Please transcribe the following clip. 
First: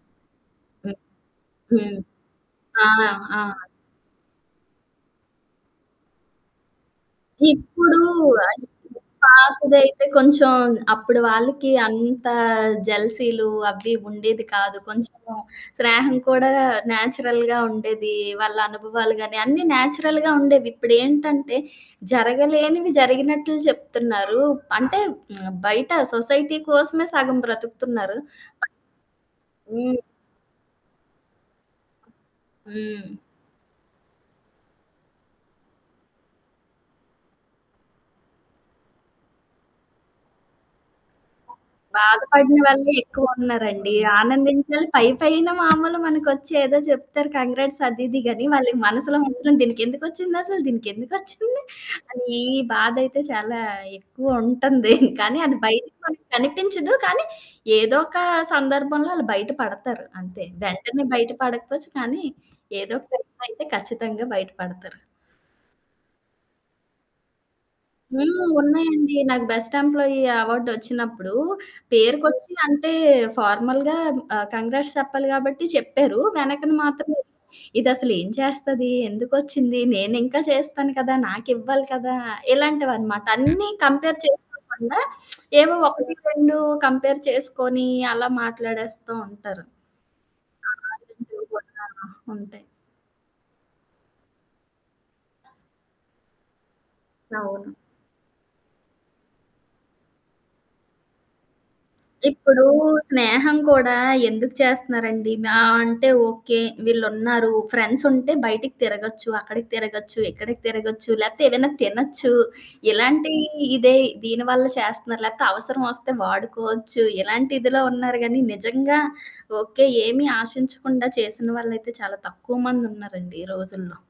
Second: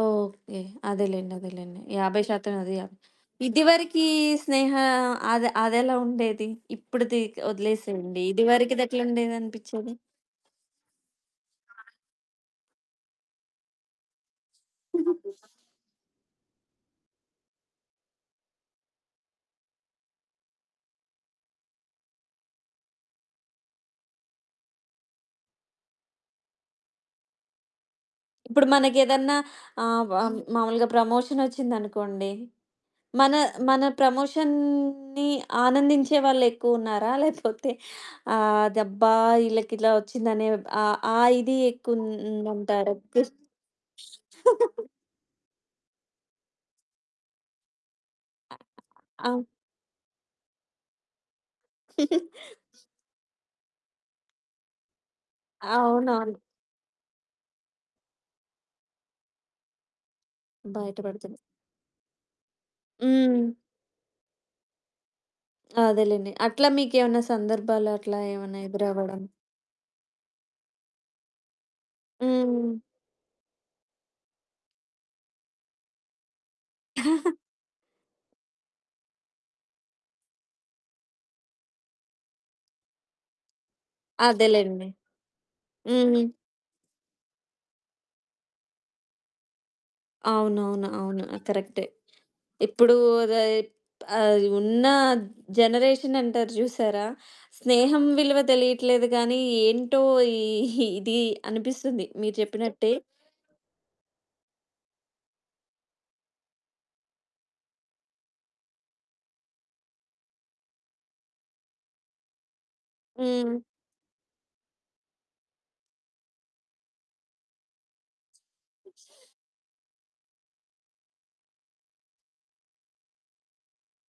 Okay. హ్మ్. అదేలెండి అదేలెండి. హ్మ్. 50% అది ఆ! యప్ ఆ! ఇదివరికి స్నేహ అద అదెలా ఉండేది? ఇప్పుడుది ఇప్పుడు ఒదిలేసేయండి. అ ఇదివరకిది ఎట్లండేదనిపిచ్చేది? పాతదైతే కొంచెం అప్పుడు వాళ్ళకి ఆ! అంత జెల్సీలు అవి ఉండేది కాదు. కొంచము స్నేహం కూడా నేచురల్‌గా ఉండేది. వాళ్ళ అనుభవాలు గాని, అన్నీ నేచురల్‌గా ఉండేవి. ఇప్పుడేంటంటే జరగలేనివి జరిగినట్లు చెప్తున్నారు. అంటే బయట సొసైటీ కోసమే సగం బ్రతుకుతున్నారు. ఇప్పుడు మనకేదన్నా బట్ హ్మ్. ఆహ్, వ మామూలుగా ప్రమోషన్ ఒచ్చిందనుకోండి. హ్మ్. మన, మన ప్రమోషన్‌ని ఆనందించే వాళ్ళెక్కువున్నారా? లేకపోతే ఆదబ్బా! ఇళ్ళకిలా ఒచ్చిందనే ఆహ్, ఆ ఇది బాధపడిన వాళ్ళే ఎక్కువుందంటారా? కిష్ ఎక్కువున్నారండి. ఆనందించాలి పై పైన మామూలు మనకొచ్చి ఏదో జెప్తారు కంగ్రాట్స్ అది ఇది గాని, ఆహ్, వాళ్ళ మనసులో ఆ! మాత్రం దీనికెందుకొచ్చిందసలు దీనికెందుకొచ్చింది? అనీ బాధయితే, చాలా ఎక్కువ ఉంటంది. కానీ, అది బయటకి మనకి అవునవును. కనిపించదు. కానీ ఏదొక సందర్భంలో ఆళ్ళు బయట పడతారంతే. వెంటనే బయట బయటపడతది. పడకపోచ్చు కానీ, ఏదోక టైంలో హ్మ్. అయితే ఖచ్చితంగా బయట పడతారు. అదేలెండి. అట్లా మీకేమన్నా సందర్భాలు అట్లా హ్మ్. ఏమన్నా ఉన్నాయండి. ఎదురవ్వడం? నాకు బెస్ట్ ఎంప్లాయీ అవార్డ్ ఒచ్చినప్పుడు పేరుకొచ్చి హ్మ్. అంటే, ఫార్మల్‌‌గా ఆహ్, కంగ్రాట్స్ చెప్పాలి గాబట్టి చెప్పారు. వెనకని మాత్రమే, ఇదసలు ఏం చేస్తది? ఎందుకొచ్చింది? నేనింకా చేస్తాను కదా! నాకివ్వాలి కదా! ఇలాంటివనమాట. అన్నీ కంపేర్ అదేలెండి. చేసుకోకుండ ఏమో, ఒకటి హ్మ్. రెండు కంపేర్ చేసుకొని, అలా మాట్లాడేస్తూ ఉంటారు. అవునవును. అవును. [unintelligible] కరెక్టే. ఉంటాయి. ఇప్పుడు ఉద ఆహ్, ఉన్న ఆ! జనరేషన్ అంటారు జూసారా? అవును. స్నేహం విలువ తెలియట్లేదు గానీ, ఏంటో ఈ ఇది అనిపిస్తుంది. మీరు ఇప్పుడు చెప్పినట్టే. స్నేహం కూడా ఎందుకు చేస్తున్నారండి. మా అంటే ఓకే, వీళ్ళున్నారు. ఫ్రెండ్స్ ఉంటే బయటికి తిరగొచ్చు. అక్కడికి తిరగొచ్చు, ఇక్కడికి తిరగొచ్చు, లేపోతే ఏమైనా తినొచ్చు. ఇలాంటి హ్మ్. ఇదే, దీని వల్ల చేస్తన్నారు. లేకపోతే అవసరం ఒస్తే వాడుకోవచ్చు. ఇలాంటిదిలో ఉన్నారు గానీ, నిజంగా ఓకే, ఏమి ఆశించకుండా చేసిన వాళ్ళైతే చాలా తక్కువ మందున్నారండి ఈ రోజుల్లో.